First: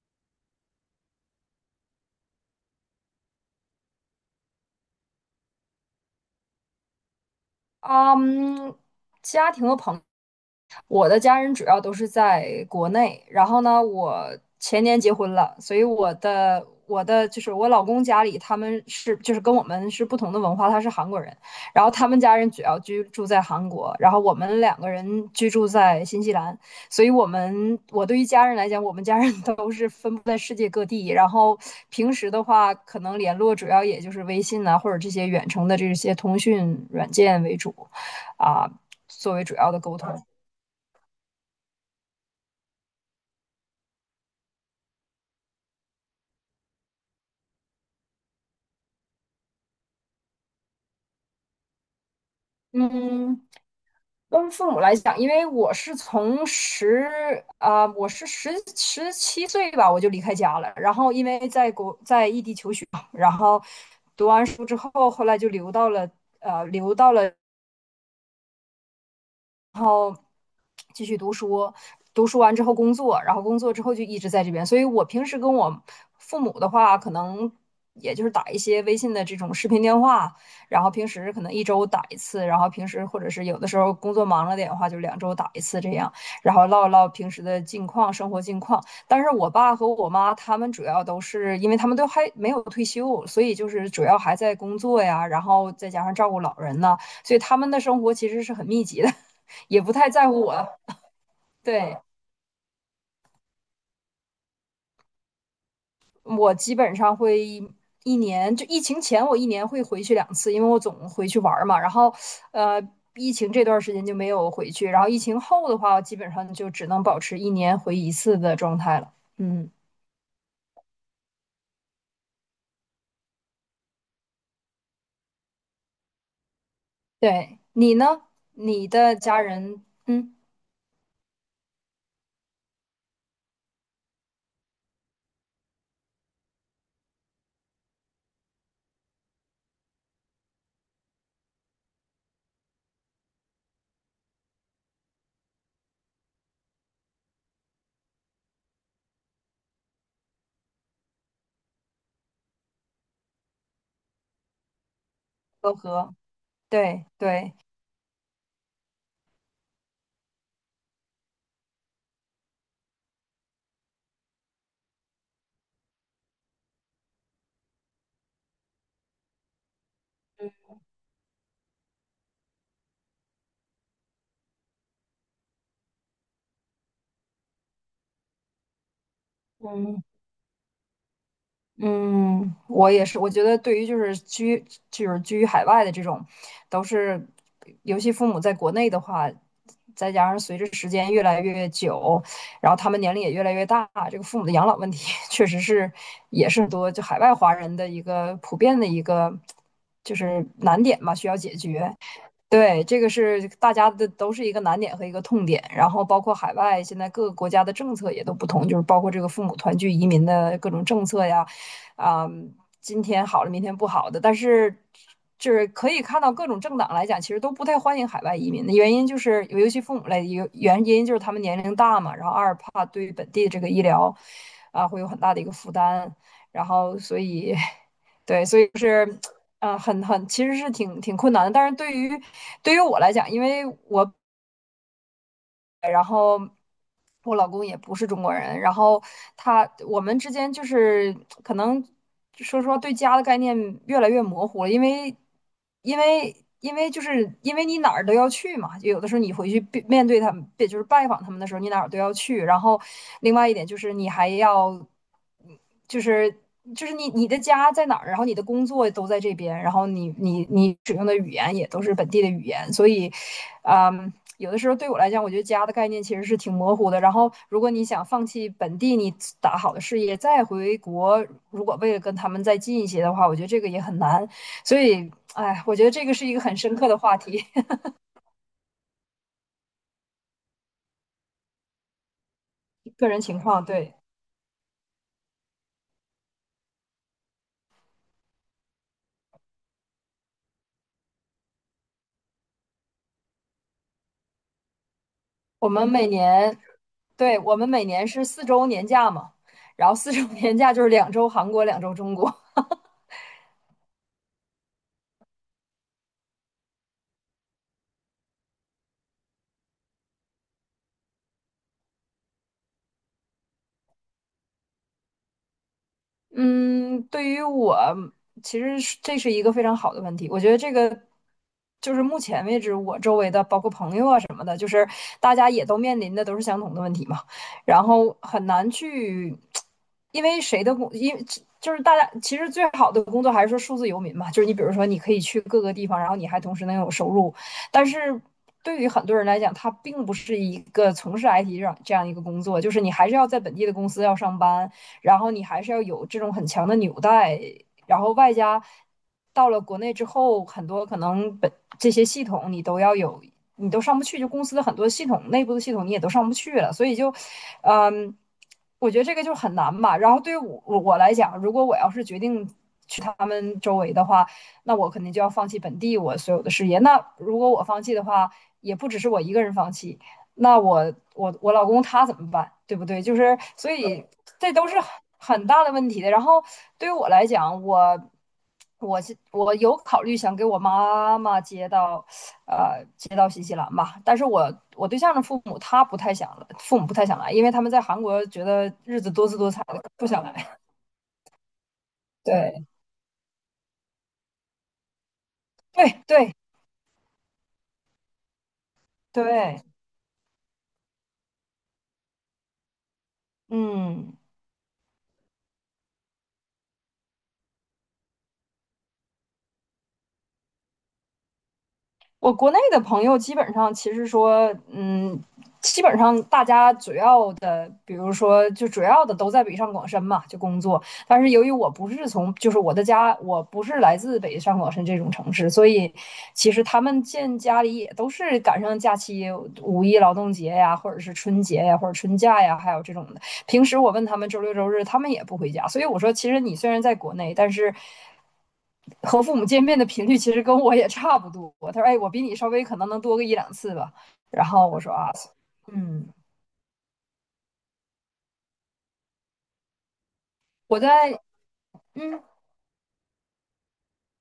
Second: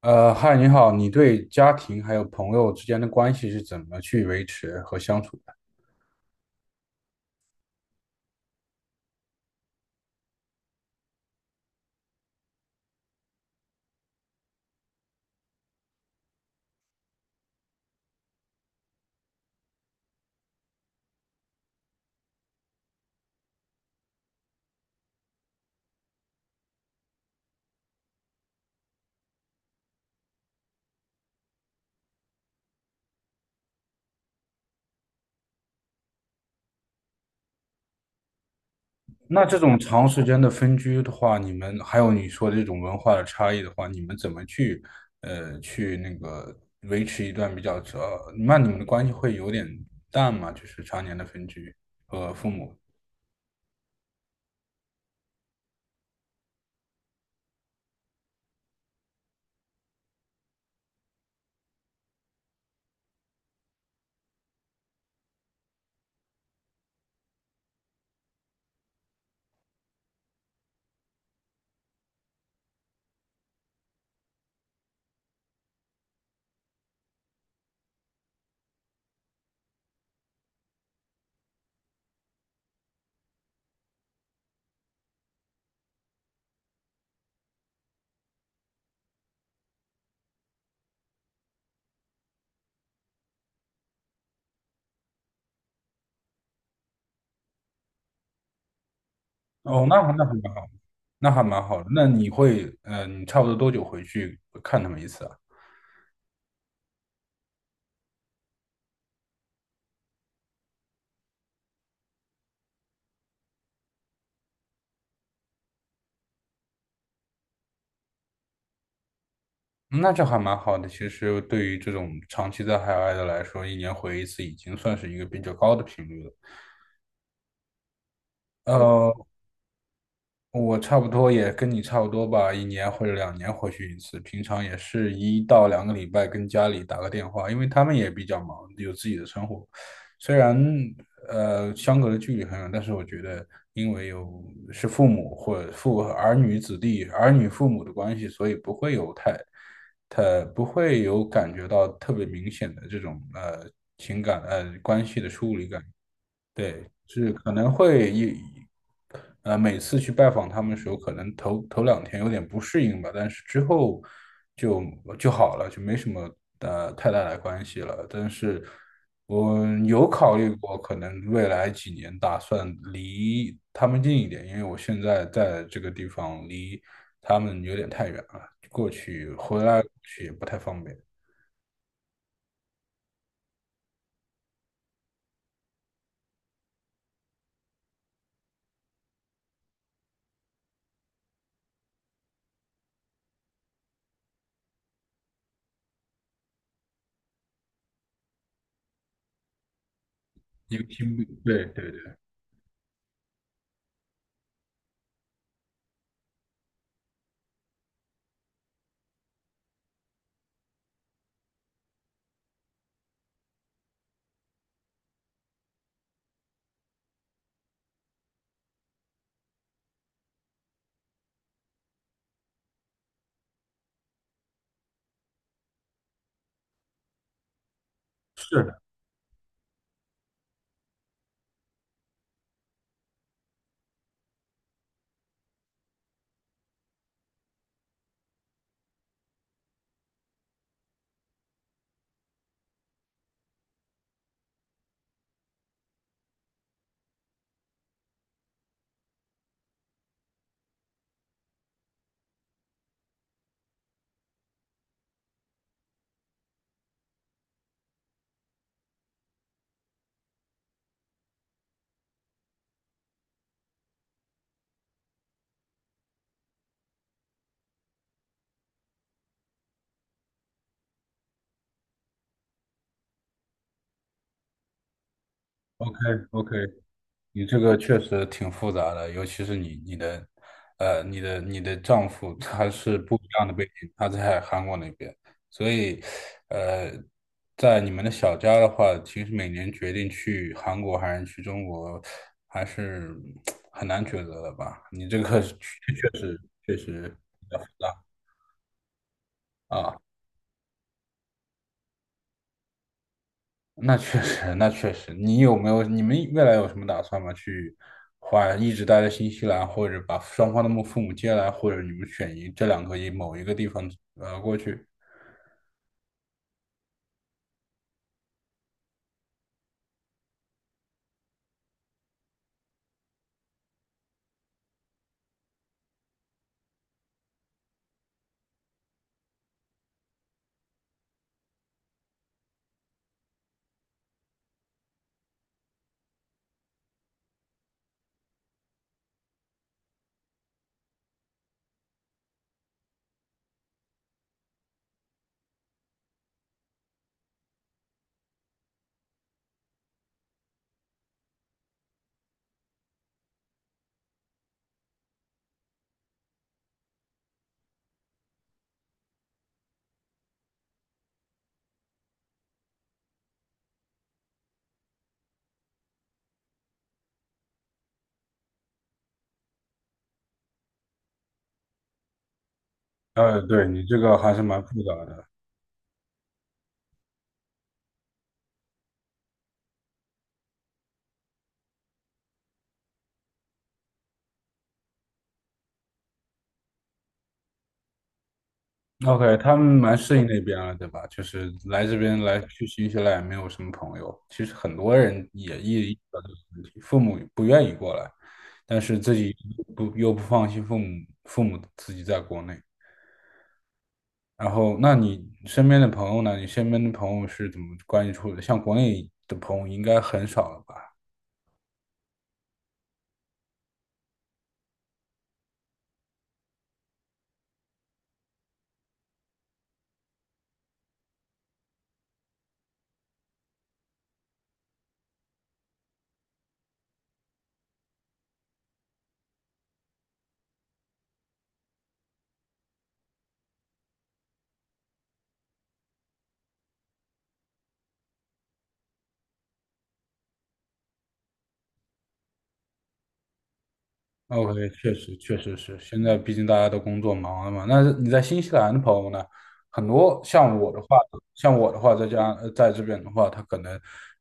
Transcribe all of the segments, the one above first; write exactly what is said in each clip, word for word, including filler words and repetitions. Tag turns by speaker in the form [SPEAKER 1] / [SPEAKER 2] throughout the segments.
[SPEAKER 1] 呃，嗨，你好，你对家庭还有朋友之间的关系是怎么去维持和相处的？
[SPEAKER 2] 嗯，家庭和朋我的家人主要都是在国内，然后呢，我前年结婚了。所以我的我的就是我老公家里他们是就是跟我们是不同的文化，他是韩国人。然后他们家人主要居住在韩国，然后我们两个人居住在新西兰。所以我们我对于家人来讲，我们家人都是分布在世界各地。然后平时的话，可能联络主要也就是微信啊，或者这些远程的这些通讯软件为主，啊，作
[SPEAKER 1] 那
[SPEAKER 2] 为主
[SPEAKER 1] 这
[SPEAKER 2] 要
[SPEAKER 1] 种
[SPEAKER 2] 的沟
[SPEAKER 1] 长时
[SPEAKER 2] 通。
[SPEAKER 1] 间的分居的话，你们还有你说的这种文化的差异的话，你们怎么去呃去那个维持一段比较呃，那你们的关系会有点淡吗？就是常年的分居和父母。
[SPEAKER 2] 嗯，跟父母来讲，因为我是从十啊、我是十十七岁吧，我就离开家了。然后因为在国在异地求学嘛，然后读完书之后，后来就留到了呃，留到了，然后继续读书。读书完之后工作，然后工作之后就一直在这边。所以我平时跟我父母的话，可能也就是打一些微信的这种视频电话。然后平时可能一周打一次，然后平时或者是有的时候工作忙了点的话，就两周打一次这样。然后唠一唠平时的近况、生活近况。但是我爸和我妈他们主要都是因为他们都还没有退休，所以就是主要还在工作呀，然后再加上照顾老人呐，所以他们的生活其实是很密集的。也
[SPEAKER 1] 哦，
[SPEAKER 2] 不
[SPEAKER 1] 那
[SPEAKER 2] 太
[SPEAKER 1] 还那
[SPEAKER 2] 在
[SPEAKER 1] 还
[SPEAKER 2] 乎我
[SPEAKER 1] 蛮好，
[SPEAKER 2] 了。
[SPEAKER 1] 那还蛮好的。
[SPEAKER 2] 对，
[SPEAKER 1] 那你会呃，你差不多多久回去看他们一次啊？
[SPEAKER 2] 我基本上会一一年，就疫情前我一年会回去两次，因为我总回去玩儿嘛。然后，呃，疫情这段时间就没有回去。然后疫情后的话，我基本上就只能保持一年回一次的状态了。嗯，
[SPEAKER 1] 那这还蛮好的。其实对于这种长期在海外的来说，一年回一次已经算是一个比较高的频率了。
[SPEAKER 2] 对，你呢？
[SPEAKER 1] 嗯
[SPEAKER 2] 你的
[SPEAKER 1] 呃，
[SPEAKER 2] 家人，嗯，
[SPEAKER 1] 我差不多也跟你差不多吧，一年或者两年回去一次，平常也是一到两个礼拜跟家里打个电话，因为他们也比较忙，有自己的生活。虽然呃相隔的距离很远，但是我觉得因为有是父母或者父儿女子弟儿女父母的关系，所以不会有太太不会有感觉到特别明显的这种呃情感呃关系的疏离
[SPEAKER 2] 都
[SPEAKER 1] 感。
[SPEAKER 2] 和，
[SPEAKER 1] 对，
[SPEAKER 2] 对
[SPEAKER 1] 是可
[SPEAKER 2] 对。
[SPEAKER 1] 能会一，呃，每次去拜访他们的时候，可能头头两天有点不适应吧，但是之后就就好了，就没什么呃太大的关系了。但是我有考虑过，可能未来几年打算离他们近一点，因为我现在在这个地方离他们有点太远了，过去回来过去也不太方便，
[SPEAKER 2] 嗯，我也是，我觉得对于就是居就是居于海外的这种，都是。尤其父母在国内的话，再加上随着时间越来越久，然后他们年龄也越来越大，这个父母的养老问题 确实是也是很多就海外华人的一个普遍的一个就是
[SPEAKER 1] 一
[SPEAKER 2] 难
[SPEAKER 1] 个
[SPEAKER 2] 点
[SPEAKER 1] 听
[SPEAKER 2] 吧，
[SPEAKER 1] 不，
[SPEAKER 2] 需要解
[SPEAKER 1] 对对
[SPEAKER 2] 决。
[SPEAKER 1] 对，
[SPEAKER 2] 对，这个是大家的都是一个难点和一个痛点。然后包括海外现在各个国家的政策也都不同，就是包括这个父母团聚移民的各种政策呀，啊、今天好了，明天不好的。但是就是可以看到各种政党来讲，其实都不太欢迎海外移民的原因就是，尤其父母来，原原因就是他们年龄大嘛，然后二怕对于本地这个医疗啊会有很大的一个负担。然后所以 对，所
[SPEAKER 1] 是
[SPEAKER 2] 以就
[SPEAKER 1] 的
[SPEAKER 2] 是。嗯，呃很很，其实是挺挺困难的。但是对于对于我来讲，因为我然后我老公也不是中国人。然后他我们之间就是可能说实话对家的概念越来越模糊了。因为因为因为就是因为你哪儿都要去嘛，就有的时候你回去面面对他们，也就是拜访他们的时候，你哪儿都要去。然后另外一点就是你还要。就是就是你你的家在哪儿，然后你的工作都在这边，然后你你你使用的语言也都是本地的语言，所以，嗯，有的时候对我来讲，我觉得家的概念其实是挺模糊的。然后，如果你想放弃本地你打好的事业，再回国，如果为了跟他们再近一些的话，我觉得这个也很难。所以，哎，我觉得
[SPEAKER 1] ，OK。
[SPEAKER 2] 这个是一个
[SPEAKER 1] OK。
[SPEAKER 2] 很深刻的话题，
[SPEAKER 1] 你这个确实挺复杂的，尤其是你你的，呃，你的你的丈夫他是
[SPEAKER 2] 个
[SPEAKER 1] 不
[SPEAKER 2] 人
[SPEAKER 1] 一
[SPEAKER 2] 情
[SPEAKER 1] 样的
[SPEAKER 2] 况。
[SPEAKER 1] 背景，
[SPEAKER 2] 对，
[SPEAKER 1] 他在韩国那边，所以，呃，在你们的小家的话，其实每年决定去韩国还是去中国，还是 很难抉择的吧？你这个确
[SPEAKER 2] 我们每
[SPEAKER 1] 确实
[SPEAKER 2] 年
[SPEAKER 1] 确实。
[SPEAKER 2] 对，我们每年是四周年假嘛。然后
[SPEAKER 1] 啊。
[SPEAKER 2] 四周年假就是两周韩国，两周中国。
[SPEAKER 1] 那确实，那确实。你有没有，你们未来有什么打算吗？去换，一直待在新西兰，或者把双方的母父母接来，或者你们选一这两个一某一个地方呃过去？
[SPEAKER 2] 嗯，对于我，其实是这是一个非常好的问题。我觉得这个就是目前为止我周围的，包括朋友啊什么的，就是大家也都面临的都是相同的问题嘛。然后很难去，因为谁的工，因为就是大家其实最好的工作还是说数字游民嘛，就是你比如说你可以去各个地方，然后你还同时能有收入。但是，对于很多人来讲，他并不是一个从事 I T 这样这样一个工作，就是你还是要在本地的公司要上班。然后你还是要有这种很强的纽带，然后外加到了国内之后，很多可能本这些系统你都要有，你都上不去，就公司的很多系统内部的系统你也都上不去了，所以就，嗯，我觉得这个就很难吧。然后对于我我来讲，如果我要是决定。去他们周围的话，那我肯定就要放弃本地我所有的事业。那如果我放弃的话，也不只是我一个人放弃，那我我我老公他怎么办，对不对？就是
[SPEAKER 1] 呃，对，
[SPEAKER 2] 所
[SPEAKER 1] 你这
[SPEAKER 2] 以
[SPEAKER 1] 个还是
[SPEAKER 2] 这
[SPEAKER 1] 蛮
[SPEAKER 2] 都是
[SPEAKER 1] 复
[SPEAKER 2] 很
[SPEAKER 1] 杂的。
[SPEAKER 2] 很大的问题的。然后对于我来讲，我我是我有考虑想给我妈妈接到，呃，接到新西兰吧。但是我我对象的父母他不太想了父母不太想来，因为他们在韩国觉得日子多
[SPEAKER 1] OK,
[SPEAKER 2] 姿多
[SPEAKER 1] 他
[SPEAKER 2] 彩
[SPEAKER 1] 们
[SPEAKER 2] 的，
[SPEAKER 1] 蛮
[SPEAKER 2] 不
[SPEAKER 1] 适
[SPEAKER 2] 想
[SPEAKER 1] 应那边
[SPEAKER 2] 来。
[SPEAKER 1] 了，对吧？就是来这边来
[SPEAKER 2] 对
[SPEAKER 1] 去新西兰也没有什么朋友。其实很多人也
[SPEAKER 2] 对
[SPEAKER 1] 意识到这个
[SPEAKER 2] 对
[SPEAKER 1] 问题，父母不愿意过来，但是自己
[SPEAKER 2] 对，
[SPEAKER 1] 不又不放心父母，父母自己在国内。
[SPEAKER 2] 嗯。
[SPEAKER 1] 然后，那你身边的朋友呢？你身边的朋友是怎么关系处的？像国内的朋友应该很少了吧
[SPEAKER 2] 我国内的朋友基本上其实说，嗯，基本上大家主要的，比如说就主要的都在北上广深嘛，就工作。但是由于我不是从，就是我的家，我不是来自北上广深这种城市，所以其实他们见家里也都是赶上假期，五一劳动节呀，或者是春节呀，或者春假呀，还有这种的。平时我问他们周六周日，他们也不回家。所以我说，其实你虽然在国内，但是和父母见面的频率其实跟我也差不多。他说：“哎，我比你稍微可能能多个一两次吧。”然
[SPEAKER 1] ？OK,
[SPEAKER 2] 后我
[SPEAKER 1] 确
[SPEAKER 2] 说：“啊，
[SPEAKER 1] 实确实是，现
[SPEAKER 2] 嗯，
[SPEAKER 1] 在毕竟大家都工作忙了嘛。那你在新西兰的朋友呢？很多像我
[SPEAKER 2] 我
[SPEAKER 1] 的话，
[SPEAKER 2] 在
[SPEAKER 1] 像我的话，在
[SPEAKER 2] 嗯
[SPEAKER 1] 家呃在这边的话，他可能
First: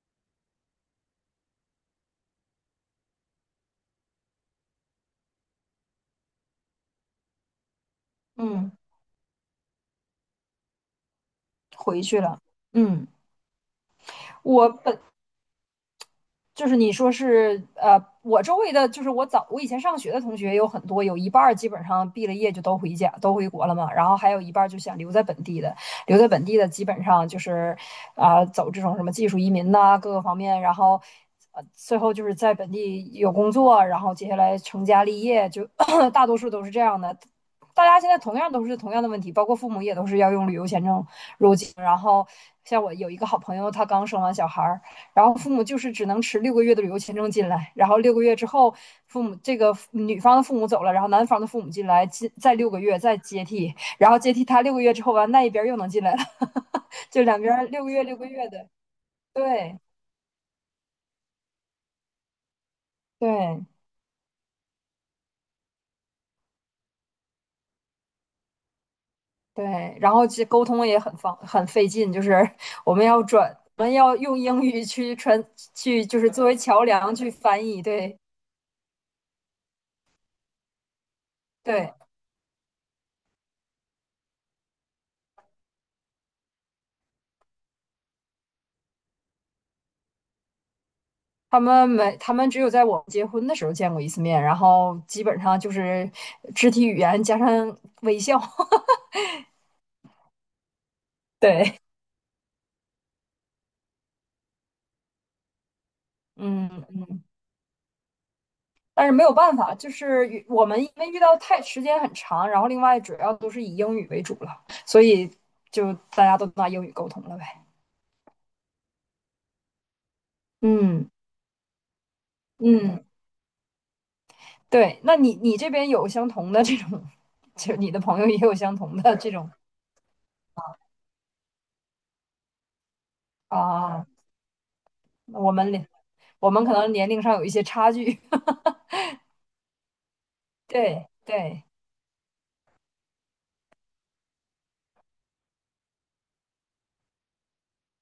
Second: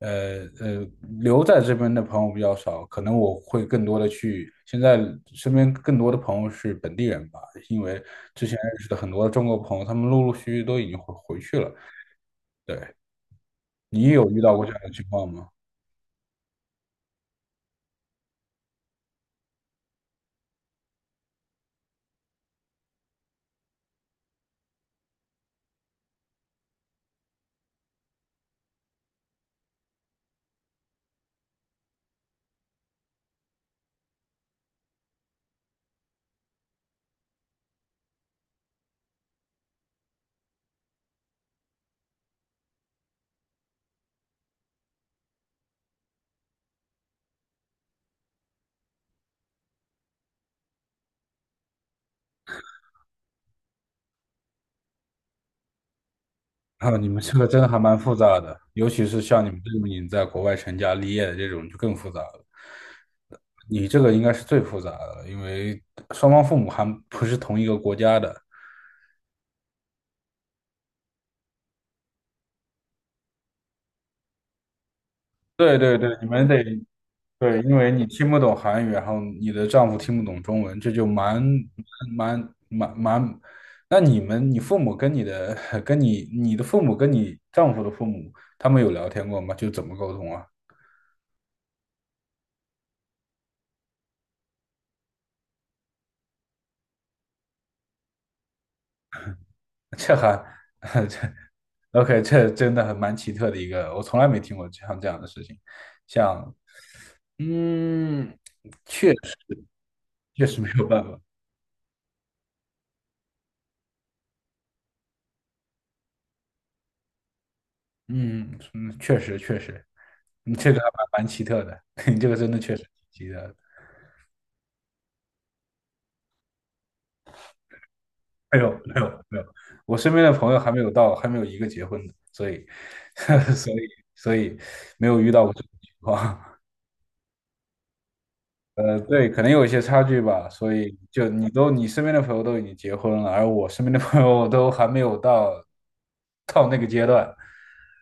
[SPEAKER 1] 呃呃留在这边的朋友比较少，可能我会更多的去现在身边更多的朋友是本地人吧，因为之前
[SPEAKER 2] 嗯
[SPEAKER 1] 认识的很多中国朋友，他们陆陆续续都已经回回去了。
[SPEAKER 2] 回去了。”
[SPEAKER 1] 对。
[SPEAKER 2] 嗯，
[SPEAKER 1] 你有遇到过
[SPEAKER 2] 我
[SPEAKER 1] 这样的
[SPEAKER 2] 本
[SPEAKER 1] 情况吗？
[SPEAKER 2] 就是你说是呃，我周围的就是我早我以前上学的同学有很多，有一半基本上毕了业就都回家都回国了嘛。然后还有一半就想留在本地的，留在本地的基本上就是啊、呃走这种什么技术移民呐、啊各个方面。然后呃最后就是在本地有工作，然后接下来成家立业，就 大多数都是这样的。大家现在同样都是同样的问题，包括父母也都是要用旅游签证。然后像我有一个好朋友，他刚生完小孩儿，然后父母就是只能持六个月的旅游签证进来，然后六个月之后，父母这个女方的父母走了，然后男方的父母进来，进再六个月再接替。然后接替他六个月之后完，那一边又能进来了。
[SPEAKER 1] 啊，你 们
[SPEAKER 2] 就
[SPEAKER 1] 这
[SPEAKER 2] 两
[SPEAKER 1] 个真的
[SPEAKER 2] 边
[SPEAKER 1] 还
[SPEAKER 2] 六个
[SPEAKER 1] 蛮
[SPEAKER 2] 月
[SPEAKER 1] 复
[SPEAKER 2] 六个
[SPEAKER 1] 杂
[SPEAKER 2] 月
[SPEAKER 1] 的，
[SPEAKER 2] 的，
[SPEAKER 1] 尤其是像你们这
[SPEAKER 2] 对
[SPEAKER 1] 种已经在国外成家立业的这种就更复杂了。
[SPEAKER 2] 对
[SPEAKER 1] 你这个应该是最复杂的了，因为双方父母还不是同一个国家的。
[SPEAKER 2] 对。然后这沟通也很方很费劲，就是我们要转，我们要用英语去传
[SPEAKER 1] 对对
[SPEAKER 2] 去，
[SPEAKER 1] 对，
[SPEAKER 2] 就
[SPEAKER 1] 你
[SPEAKER 2] 是
[SPEAKER 1] 们
[SPEAKER 2] 作为
[SPEAKER 1] 得
[SPEAKER 2] 桥梁去
[SPEAKER 1] 对，
[SPEAKER 2] 翻
[SPEAKER 1] 因
[SPEAKER 2] 译，
[SPEAKER 1] 为你
[SPEAKER 2] 对
[SPEAKER 1] 听不懂韩语，然后你的丈夫听不懂中文，这就蛮
[SPEAKER 2] 对。
[SPEAKER 1] 蛮蛮蛮。那你们，你父母跟你的 跟你你的父母跟你丈夫的父母，他们有聊天过吗？就怎么沟通啊？
[SPEAKER 2] 他们没，他们只有在我们结婚的时候见过一次面，然后基本上就是肢体语言加上微笑。
[SPEAKER 1] 这还 这。
[SPEAKER 2] 对，
[SPEAKER 1] OK,这真的很蛮奇特的一个，我从来没听过像这样的事情，像，
[SPEAKER 2] 嗯，
[SPEAKER 1] 嗯，
[SPEAKER 2] 但是没有办法，就是
[SPEAKER 1] 确实
[SPEAKER 2] 我
[SPEAKER 1] 没
[SPEAKER 2] 们
[SPEAKER 1] 有
[SPEAKER 2] 因
[SPEAKER 1] 办
[SPEAKER 2] 为
[SPEAKER 1] 法，
[SPEAKER 2] 遇到太时间很长，然后另外主要都是以英语为主了，所以就大家都拿英语沟通了呗。
[SPEAKER 1] 嗯嗯，确实确实，你这个还
[SPEAKER 2] 嗯
[SPEAKER 1] 蛮蛮奇特的，你这个真的确实
[SPEAKER 2] 嗯，
[SPEAKER 1] 挺奇特的。
[SPEAKER 2] 对，那你你这边有相同的这种，就你的朋友也有
[SPEAKER 1] 没有
[SPEAKER 2] 相同
[SPEAKER 1] 没
[SPEAKER 2] 的
[SPEAKER 1] 有
[SPEAKER 2] 这
[SPEAKER 1] 没
[SPEAKER 2] 种
[SPEAKER 1] 有，我身边的朋友还没有到，还没有一个结婚的，所以 所以
[SPEAKER 2] 啊？
[SPEAKER 1] 所以没有遇到
[SPEAKER 2] 我
[SPEAKER 1] 过这种
[SPEAKER 2] 们
[SPEAKER 1] 情
[SPEAKER 2] 我
[SPEAKER 1] 况。
[SPEAKER 2] 们可能年龄上有一些差距。
[SPEAKER 1] 呃，对，可能有一些差距吧，所以
[SPEAKER 2] 对
[SPEAKER 1] 就你
[SPEAKER 2] 对。
[SPEAKER 1] 都你身边的朋友都已经结婚了，而我身边的朋友都还没有到到那个阶段。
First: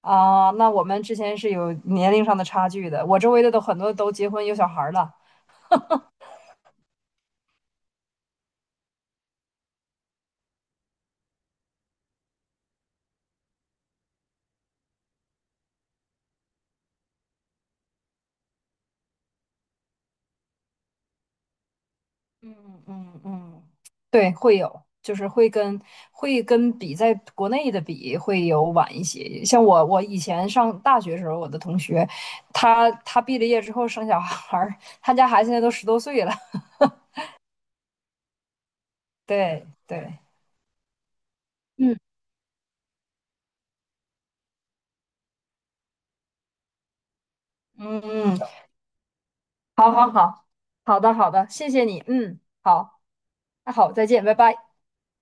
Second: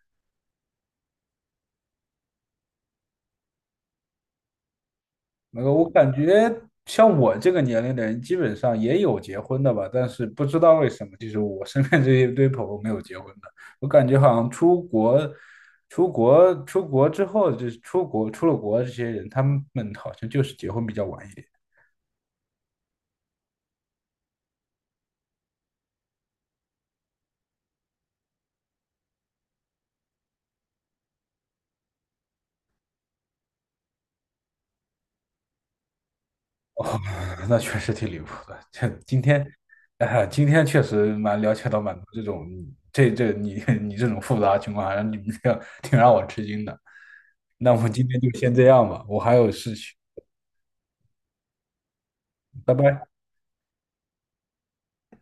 [SPEAKER 2] 啊，那我们之前是有年龄上的差距的。我周围的都很多都结婚有小孩儿了。
[SPEAKER 1] 那个我感觉像我这个年龄的人，基本上也有结婚的吧，但是不知道为什么，就是我身边这一堆朋友没有结婚的。我感觉好像出国、出国、出国之后，就是出国出了国，这些人他们好像就是结婚比较晚一点。
[SPEAKER 2] 嗯嗯嗯，对，会有，就是会跟会跟比在国内的比会有晚一些。像我，我以前上大学时候，我的同学，他他毕了业之后生小孩儿，他家孩子现在都十多岁了。
[SPEAKER 1] 哦，那确实挺离谱的。这今天，
[SPEAKER 2] 对对，
[SPEAKER 1] 啊、今天确实蛮了解到蛮
[SPEAKER 2] 嗯
[SPEAKER 1] 多这种，这这你 你这种复杂情况，还让你们这样挺让我吃惊的。那我们
[SPEAKER 2] 嗯
[SPEAKER 1] 今天就
[SPEAKER 2] 嗯，
[SPEAKER 1] 先这样吧，我还有事情，
[SPEAKER 2] 好好好，好的好的，谢谢你，嗯，
[SPEAKER 1] 拜
[SPEAKER 2] 好，
[SPEAKER 1] 拜。
[SPEAKER 2] 那好，再见，拜拜。